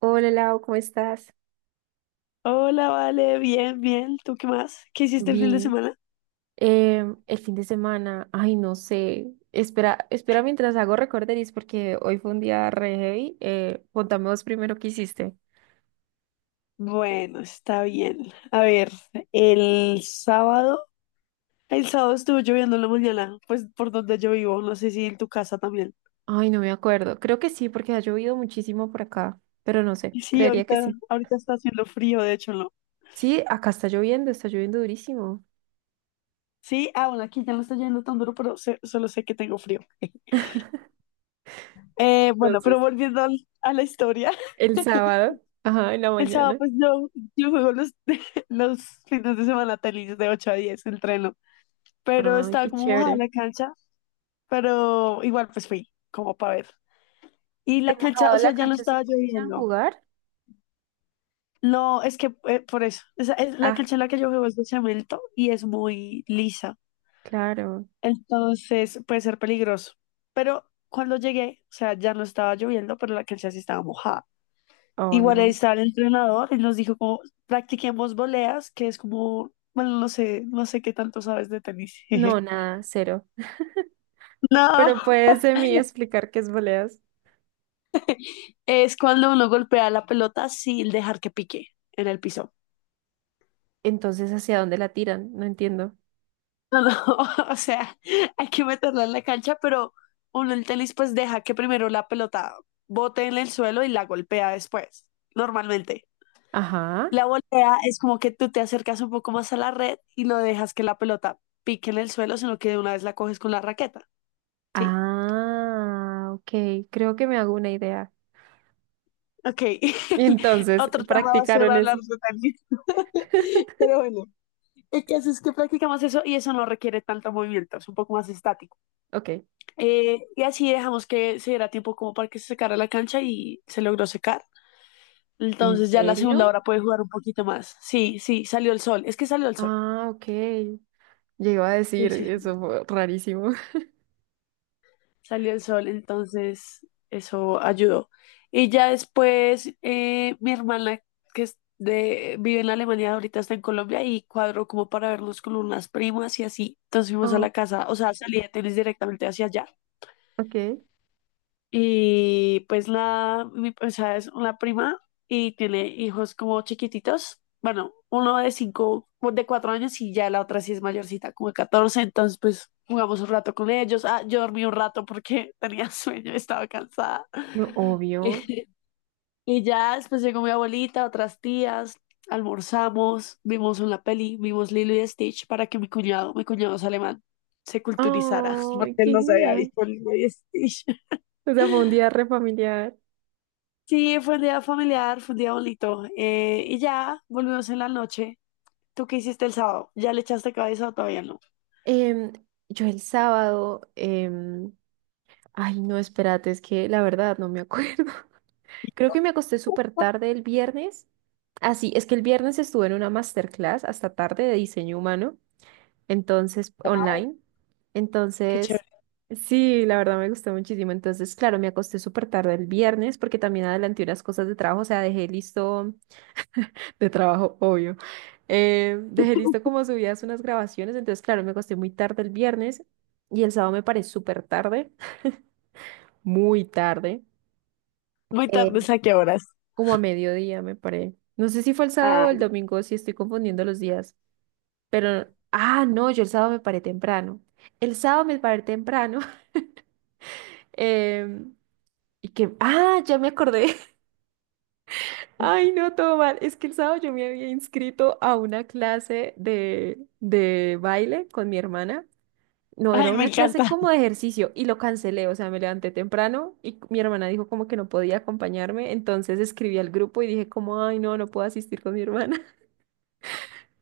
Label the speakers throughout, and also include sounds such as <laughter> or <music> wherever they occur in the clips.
Speaker 1: Hola Lau, ¿cómo estás?
Speaker 2: Hola, vale, bien, bien. ¿Tú qué más? ¿Qué hiciste el fin de
Speaker 1: Bien,
Speaker 2: semana?
Speaker 1: el fin de semana, ay, no sé, espera, espera mientras hago recorderis porque hoy fue un día re heavy. Contame vos primero qué hiciste.
Speaker 2: Bueno, está bien. A ver, el sábado, el sábado estuvo lloviendo en la mañana, pues por donde yo vivo, no sé si en tu casa también.
Speaker 1: Ay, no me acuerdo, creo que sí porque ha llovido muchísimo por acá, pero no sé,
Speaker 2: Y sí,
Speaker 1: creería que
Speaker 2: ahorita,
Speaker 1: sí.
Speaker 2: ahorita está haciendo frío, de hecho, no.
Speaker 1: Sí, acá está lloviendo durísimo.
Speaker 2: Sí, ah, bueno, aquí ya no está lloviendo tan duro, pero solo sé que tengo frío. Bueno, pero
Speaker 1: Entonces,
Speaker 2: volviendo a la historia, <laughs>
Speaker 1: el sábado, ajá, en la
Speaker 2: el sábado
Speaker 1: mañana.
Speaker 2: pues yo juego los, <laughs> los fines de semana tenis de 8 a 10, entreno, pero
Speaker 1: Ay,
Speaker 2: estaba
Speaker 1: qué
Speaker 2: como mojada
Speaker 1: chévere.
Speaker 2: la cancha, pero igual pues fui como para ver. Y
Speaker 1: ¿Te
Speaker 2: la cancha, o
Speaker 1: mojado
Speaker 2: sea,
Speaker 1: la
Speaker 2: ya no
Speaker 1: cancha si
Speaker 2: estaba
Speaker 1: pudieran
Speaker 2: lloviendo.
Speaker 1: jugar?
Speaker 2: No, es que por eso, la
Speaker 1: Ah,
Speaker 2: cancha en la que yo juego es de cemento y es muy lisa,
Speaker 1: claro.
Speaker 2: entonces puede ser peligroso. Pero cuando llegué, o sea, ya no estaba lloviendo, pero la cancha sí estaba mojada.
Speaker 1: Oh,
Speaker 2: Igual ahí
Speaker 1: no.
Speaker 2: estaba el entrenador y nos dijo como practiquemos voleas, que es como, bueno, no sé, no sé qué tanto sabes de tenis.
Speaker 1: No,
Speaker 2: <laughs>
Speaker 1: nada, cero.
Speaker 2: No,
Speaker 1: Pero puedes de mí explicar qué es voleas.
Speaker 2: es cuando uno golpea la pelota sin dejar que pique en el piso.
Speaker 1: Entonces, ¿hacia dónde la tiran? No entiendo.
Speaker 2: No, no, <laughs> o sea, hay que meterla en la cancha, pero uno el tenis pues deja que primero la pelota bote en el suelo y la golpea después, normalmente.
Speaker 1: Ajá.
Speaker 2: La volea es como que tú te acercas un poco más a la red y no dejas que la pelota pique en el suelo, sino que de una vez la coges con la raqueta, ¿sí?
Speaker 1: Ah, ok. Creo que me hago una idea.
Speaker 2: Ok,
Speaker 1: Y
Speaker 2: <laughs>
Speaker 1: entonces,
Speaker 2: otro tema va a ser
Speaker 1: practicaron
Speaker 2: hablar
Speaker 1: eso.
Speaker 2: de tenis. <laughs>
Speaker 1: <laughs>
Speaker 2: Pero bueno, el caso es que practicamos eso y eso no requiere tanto movimiento, es un poco más estático.
Speaker 1: Ok.
Speaker 2: Y así dejamos que se diera tiempo como para que se secara la cancha y se logró secar.
Speaker 1: ¿En
Speaker 2: Entonces ya la segunda
Speaker 1: serio?
Speaker 2: hora puede jugar un poquito más. Sí, sí, salió el sol. Es que salió el sol.
Speaker 1: Ah, ok. Yo iba a
Speaker 2: Sí,
Speaker 1: decir,
Speaker 2: sí,
Speaker 1: eso
Speaker 2: sí,
Speaker 1: fue rarísimo. <laughs>
Speaker 2: salió el sol. Entonces eso ayudó. Y ya después mi hermana que es de, vive en Alemania, ahorita está en Colombia y cuadró como para vernos con unas primas y así. Entonces fuimos a
Speaker 1: Oh,
Speaker 2: la casa, o sea, salí de tenis directamente hacia allá.
Speaker 1: ok.
Speaker 2: Y pues nada, mi, o sea, es una prima y tiene hijos como chiquititos. Bueno, uno de 5, o de 4 años y ya la otra sí es mayorcita, como de 14. Entonces, pues jugamos un rato con ellos. Ah, yo dormí un rato porque <laughs> tenía sueño, estaba cansada.
Speaker 1: No,
Speaker 2: <laughs> Y
Speaker 1: obvio.
Speaker 2: y ya después llegó mi abuelita, otras tías, almorzamos, vimos una peli, vimos Lilo y Stitch para que mi cuñado es alemán, se culturizara, <laughs> porque
Speaker 1: Ay,
Speaker 2: él
Speaker 1: qué
Speaker 2: no se había
Speaker 1: genial.
Speaker 2: visto Lilo y Stitch.
Speaker 1: O sea, fue un día
Speaker 2: <laughs>
Speaker 1: re familiar.
Speaker 2: Sí, fue un día familiar, fue un día bonito. Y ya volvimos en la noche. ¿Tú qué hiciste el sábado? ¿Ya le echaste cabeza o todavía no?
Speaker 1: Em, yo el sábado, ay, no, espérate, es que la verdad no me <laughs> acuerdo. Creo que me acosté súper tarde el viernes. Así, es que el viernes estuve en una masterclass hasta tarde de diseño humano, entonces,
Speaker 2: Wow,
Speaker 1: online.
Speaker 2: qué
Speaker 1: Entonces,
Speaker 2: chévere.
Speaker 1: sí, la verdad me gustó muchísimo. Entonces, claro, me acosté súper tarde el viernes porque también adelanté unas cosas de trabajo, o sea, dejé listo de trabajo, obvio. Dejé listo como subidas unas grabaciones, entonces, claro, me acosté muy tarde el viernes y el sábado me paré súper tarde, <laughs> muy tarde.
Speaker 2: Muy tarde, ¿a qué horas?
Speaker 1: Como a mediodía, me paré. No sé si fue el sábado
Speaker 2: Ah,
Speaker 1: o el domingo, si estoy confundiendo los días, pero, ah, no, yo el sábado me paré temprano. El sábado me paré temprano. <laughs> em, y que, ah, ya me acordé. <laughs> Ay, no, todo mal. Es que el sábado yo me había inscrito a una clase de baile con mi hermana. No, era
Speaker 2: ay, me
Speaker 1: una clase
Speaker 2: encanta.
Speaker 1: como de ejercicio y lo cancelé, o sea, me levanté temprano y mi hermana dijo como que no podía acompañarme, entonces escribí al grupo y dije como, ay, no, no puedo asistir con mi hermana.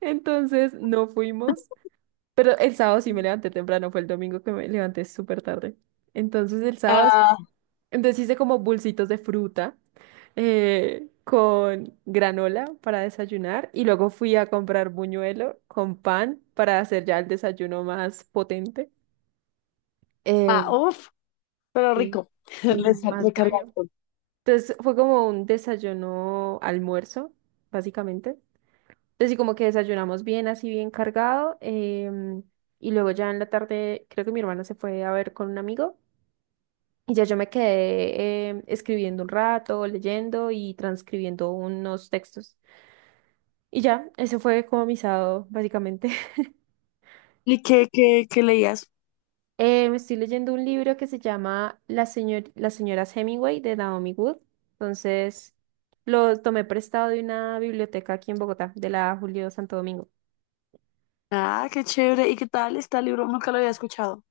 Speaker 1: Entonces no fuimos, pero el sábado sí me levanté temprano, fue el domingo que me levanté súper tarde. Entonces el sábado, sí-
Speaker 2: Ah,
Speaker 1: entonces hice como bolsitos de fruta con granola para desayunar y luego fui a comprar buñuelo con pan para hacer ya el desayuno más potente. Eh,
Speaker 2: ah, uf, pero
Speaker 1: sí,
Speaker 2: rico. <laughs>
Speaker 1: sí, más bueno.
Speaker 2: Recargado.
Speaker 1: Entonces fue como un desayuno almuerzo, básicamente. Entonces, sí, como que desayunamos bien, así bien cargado. em, y luego ya en la tarde, creo que mi hermana se fue a ver con un amigo. Y ya yo me quedé escribiendo un rato, leyendo y transcribiendo unos textos. Y ya, ese fue como mi sábado, básicamente. <laughs>
Speaker 2: ¿Y qué, qué, qué leías?
Speaker 1: Me estoy leyendo un libro que se llama La señor Las señoras Hemingway de Naomi Wood. Entonces, lo tomé prestado de una biblioteca aquí en Bogotá, de la Julio Santo Domingo.
Speaker 2: Ah, qué chévere. ¿Y qué tal este libro? Nunca lo había escuchado.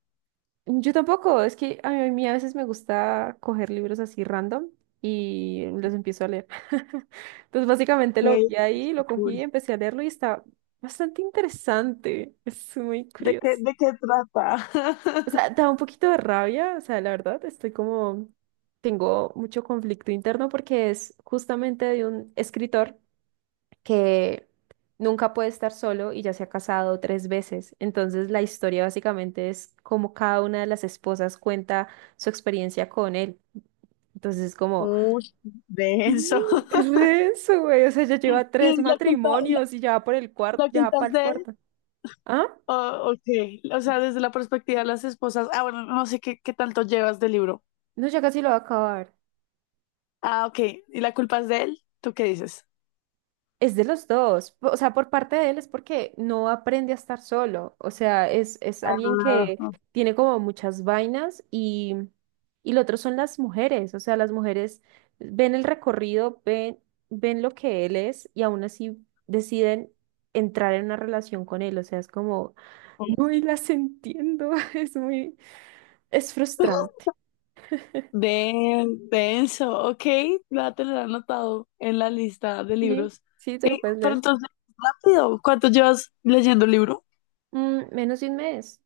Speaker 1: Yo tampoco, es que a mí a veces me gusta coger libros así random y los empiezo a leer. <laughs> Entonces básicamente lo
Speaker 2: Qué
Speaker 1: vi ahí, lo cogí,
Speaker 2: cool.
Speaker 1: empecé a leerlo y está bastante interesante. Es muy curioso.
Speaker 2: De qué trata?
Speaker 1: O sea, da un poquito de rabia, o sea, la verdad, estoy como, tengo mucho conflicto interno porque es justamente de un escritor que nunca puede estar solo y ya se ha casado tres veces. Entonces la historia básicamente es cómo cada una de las esposas cuenta su experiencia con él. Entonces es
Speaker 2: <laughs>
Speaker 1: como,
Speaker 2: Uy, denso.
Speaker 1: "Mm, es re
Speaker 2: <laughs>
Speaker 1: denso, güey. O sea, ya lleva
Speaker 2: Y
Speaker 1: tres
Speaker 2: la culpa,
Speaker 1: matrimonios y ya va por el cuarto,
Speaker 2: la
Speaker 1: ya va
Speaker 2: culpas
Speaker 1: para el
Speaker 2: de,
Speaker 1: cuarto. ¿Ah?
Speaker 2: oh, ok, o sea, desde la perspectiva de las esposas, ah, bueno, no sé qué, qué tanto llevas del libro.
Speaker 1: No, ya casi lo va a acabar.
Speaker 2: Ah, ok, ¿y la culpa es de él? ¿Tú qué dices?
Speaker 1: Es de los dos, po- o sea, por parte de él es porque no aprende a estar solo, o sea, es alguien
Speaker 2: Ah,
Speaker 1: que tiene como muchas vainas y lo otro son las mujeres, o sea, las mujeres ven el recorrido, ven lo que él es y aún así deciden entrar en una relación con él, o sea, es como, no y las entiendo, <laughs> es muy, es frustrante,
Speaker 2: de, denso, ok, la te lo he anotado en la lista de
Speaker 1: sí,
Speaker 2: libros.
Speaker 1: sí, te
Speaker 2: Eh,
Speaker 1: lo puedes
Speaker 2: pero
Speaker 1: leer.
Speaker 2: entonces, rápido, ¿cuánto llevas leyendo el libro?
Speaker 1: Mm, menos de un mes,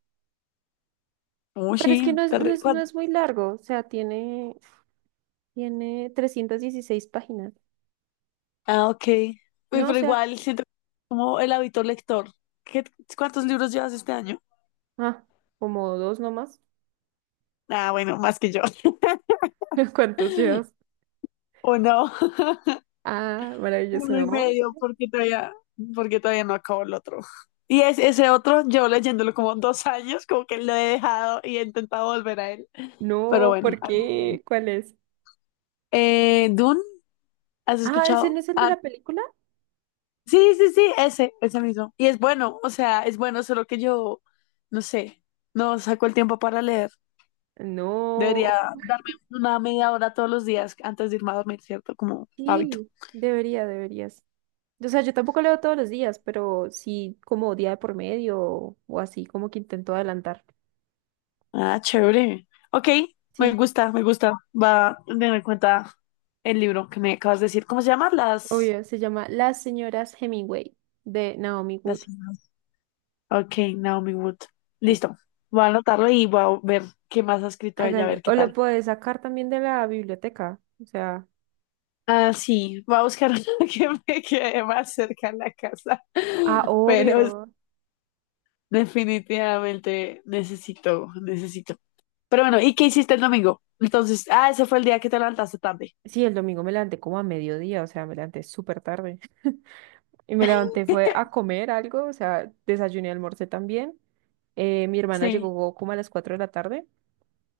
Speaker 2: Uy,
Speaker 1: pero es
Speaker 2: sí,
Speaker 1: que no es muy largo, o sea, tiene... Tiene 316 páginas.
Speaker 2: ah, ok. Uy,
Speaker 1: No, o
Speaker 2: pero
Speaker 1: sea,
Speaker 2: igual siento como el hábito lector. ¿Qué, cuántos libros llevas este año?
Speaker 1: ah, como dos nomás.
Speaker 2: Ah, bueno, más que yo.
Speaker 1: <laughs> ¿Cuántos llevas?
Speaker 2: <laughs> O no, <laughs>
Speaker 1: Ah, maravilloso,
Speaker 2: uno y
Speaker 1: no.
Speaker 2: medio, porque todavía no acabo el otro. Y es ese otro, yo leyéndolo como dos años, como que lo he dejado y he intentado volver a él. Pero
Speaker 1: No,
Speaker 2: bueno,
Speaker 1: ¿por
Speaker 2: algún día.
Speaker 1: qué? ¿Cuál es?
Speaker 2: Dune, ¿has
Speaker 1: Ah, ¿ese
Speaker 2: escuchado?
Speaker 1: no es el de
Speaker 2: Ah,
Speaker 1: la película?
Speaker 2: sí, sí, sí, ese mismo. Y es bueno, o sea, es bueno, solo que yo, no sé, no saco el tiempo para leer.
Speaker 1: No.
Speaker 2: Debería darme una media 1/2 hora todos los días antes de irme a dormir, ¿cierto? Como hábito.
Speaker 1: Sí, debería, deberías. O sea, yo tampoco leo todos los días, pero sí como día de por medio o así, como que intento adelantar.
Speaker 2: Ah, chévere. Ok, me
Speaker 1: Sí,
Speaker 2: gusta, me gusta. Va a tener en cuenta el libro que me acabas de decir. ¿Cómo se llama?
Speaker 1: obvio, se llama Las señoras Hemingway de Naomi
Speaker 2: Las...
Speaker 1: Wood.
Speaker 2: siglas. Ok, Naomi Wood.
Speaker 1: Mm,
Speaker 2: Listo. Voy a anotarlo y voy a ver qué más ha escrito ella, a
Speaker 1: hágale.
Speaker 2: ver qué
Speaker 1: O lo
Speaker 2: tal.
Speaker 1: puedes sacar también de la biblioteca. O sea,
Speaker 2: Ah, sí, voy a buscar <laughs> una que me quede más cerca de la casa.
Speaker 1: ah,
Speaker 2: Pero es-
Speaker 1: obvio.
Speaker 2: definitivamente necesito, necesito. Pero bueno, ¿y qué hiciste el domingo? Entonces, ah, ese fue el día que te levantaste tarde.
Speaker 1: Sí, el domingo me levanté como a mediodía, o sea, me levanté súper tarde. <laughs> Y me levanté fue a comer algo, o sea, desayuné, almorcé también. Mi hermana
Speaker 2: Sí.
Speaker 1: llegó como a las 4 de la tarde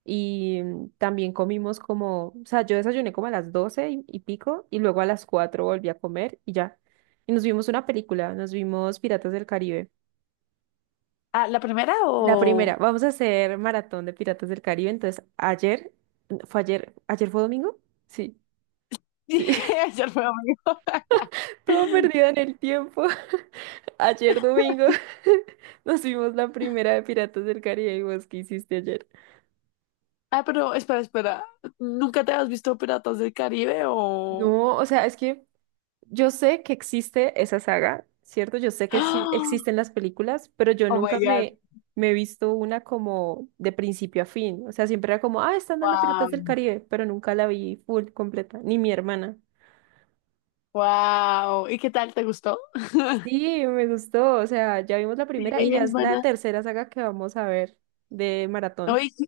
Speaker 1: y mm, también comimos como, o sea, yo desayuné como a las 12 y pico y luego a las 4 volví a comer y ya. Y nos vimos una película, nos vimos Piratas del Caribe.
Speaker 2: Ah, ¿la primera
Speaker 1: La primera,
Speaker 2: o...?
Speaker 1: vamos a hacer maratón de Piratas del Caribe. Entonces, ayer, fue ayer, ayer fue domingo, sí, sí.
Speaker 2: Sí, <laughs> ayer fue domingo.
Speaker 1: Todo perdido en el tiempo. <laughs> Ayer domingo <laughs> nos vimos la primera de Piratas del Caribe y vos, ¿qué hiciste ayer?
Speaker 2: Ah, pero espera, espera. ¿Nunca te has visto Piratas del Caribe o...?
Speaker 1: No, o sea, es que yo sé que existe esa saga, ¿cierto? Yo sé
Speaker 2: <gasps>
Speaker 1: que sí
Speaker 2: ¡Ah!
Speaker 1: existen las películas, pero yo
Speaker 2: Oh my
Speaker 1: nunca
Speaker 2: God,
Speaker 1: me he visto una como de principio a fin. O sea, siempre era como, ah, están dando
Speaker 2: wow,
Speaker 1: Piratas del Caribe, pero nunca la vi full, completa, ni mi hermana.
Speaker 2: wow. ¿Y qué tal? ¿Te gustó? <laughs>
Speaker 1: Sí, me gustó, o sea, ya vimos la
Speaker 2: Sí,
Speaker 1: primera y ya
Speaker 2: es
Speaker 1: es la
Speaker 2: buena.
Speaker 1: tercera saga que vamos a ver de maratón.
Speaker 2: Oye, ¿qué,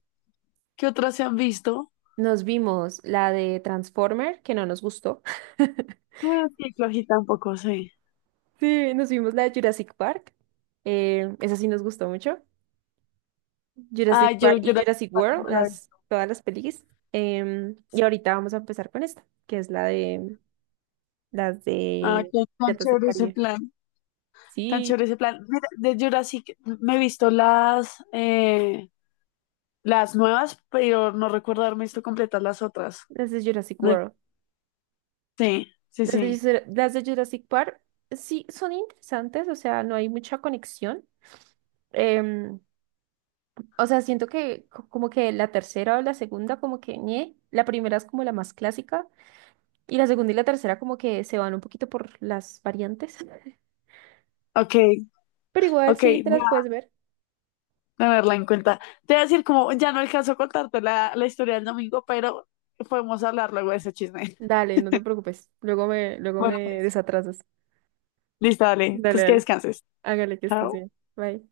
Speaker 2: qué otras se han visto?
Speaker 1: Nos vimos la de Transformer, que no nos gustó. <laughs>
Speaker 2: Bueno, sí, flojita un poco sí.
Speaker 1: Sí, nos vimos la de Jurassic Park. Esa sí nos gustó mucho.
Speaker 2: Ah,
Speaker 1: Jurassic Park
Speaker 2: yo,
Speaker 1: y
Speaker 2: Jurassic
Speaker 1: Jurassic
Speaker 2: Park no
Speaker 1: World,
Speaker 2: la he
Speaker 1: las,
Speaker 2: visto.
Speaker 1: todas las pelis. Y
Speaker 2: Sí.
Speaker 1: ahorita vamos a empezar con esta, que es la de las
Speaker 2: Ah,
Speaker 1: de
Speaker 2: qué tan
Speaker 1: Piratas del
Speaker 2: chévere ese
Speaker 1: Caribe.
Speaker 2: plan. Tan
Speaker 1: Sí,
Speaker 2: chévere ese plan. Mira, de Jurassic me he visto las nuevas, pero no recuerdo haberme visto completas las otras.
Speaker 1: las de Jurassic
Speaker 2: No,
Speaker 1: World.
Speaker 2: sí, sí,
Speaker 1: Las de,
Speaker 2: sí.
Speaker 1: Jura- las de Jurassic Park, sí, son interesantes, o sea, no hay mucha conexión. Em, O sea, siento que co- como que la tercera o la segunda como que ñe, la primera es como la más clásica y la segunda y la tercera como que se van un poquito por las variantes, <laughs>
Speaker 2: Ok,
Speaker 1: pero igual
Speaker 2: ok,
Speaker 1: sí te
Speaker 2: voy
Speaker 1: las puedes
Speaker 2: a
Speaker 1: ver.
Speaker 2: tenerla en cuenta. Te voy a decir, como ya no alcanzo a contarte la, la historia del domingo, pero podemos hablar luego de ese chisme. <laughs>
Speaker 1: Dale, no te preocupes. Luego
Speaker 2: Bueno,
Speaker 1: me
Speaker 2: pues,
Speaker 1: desatrasas.
Speaker 2: listo, dale.
Speaker 1: Dale,
Speaker 2: Entonces que
Speaker 1: dale.
Speaker 2: descanses.
Speaker 1: Hágale que estés
Speaker 2: Chao.
Speaker 1: bien. Bye.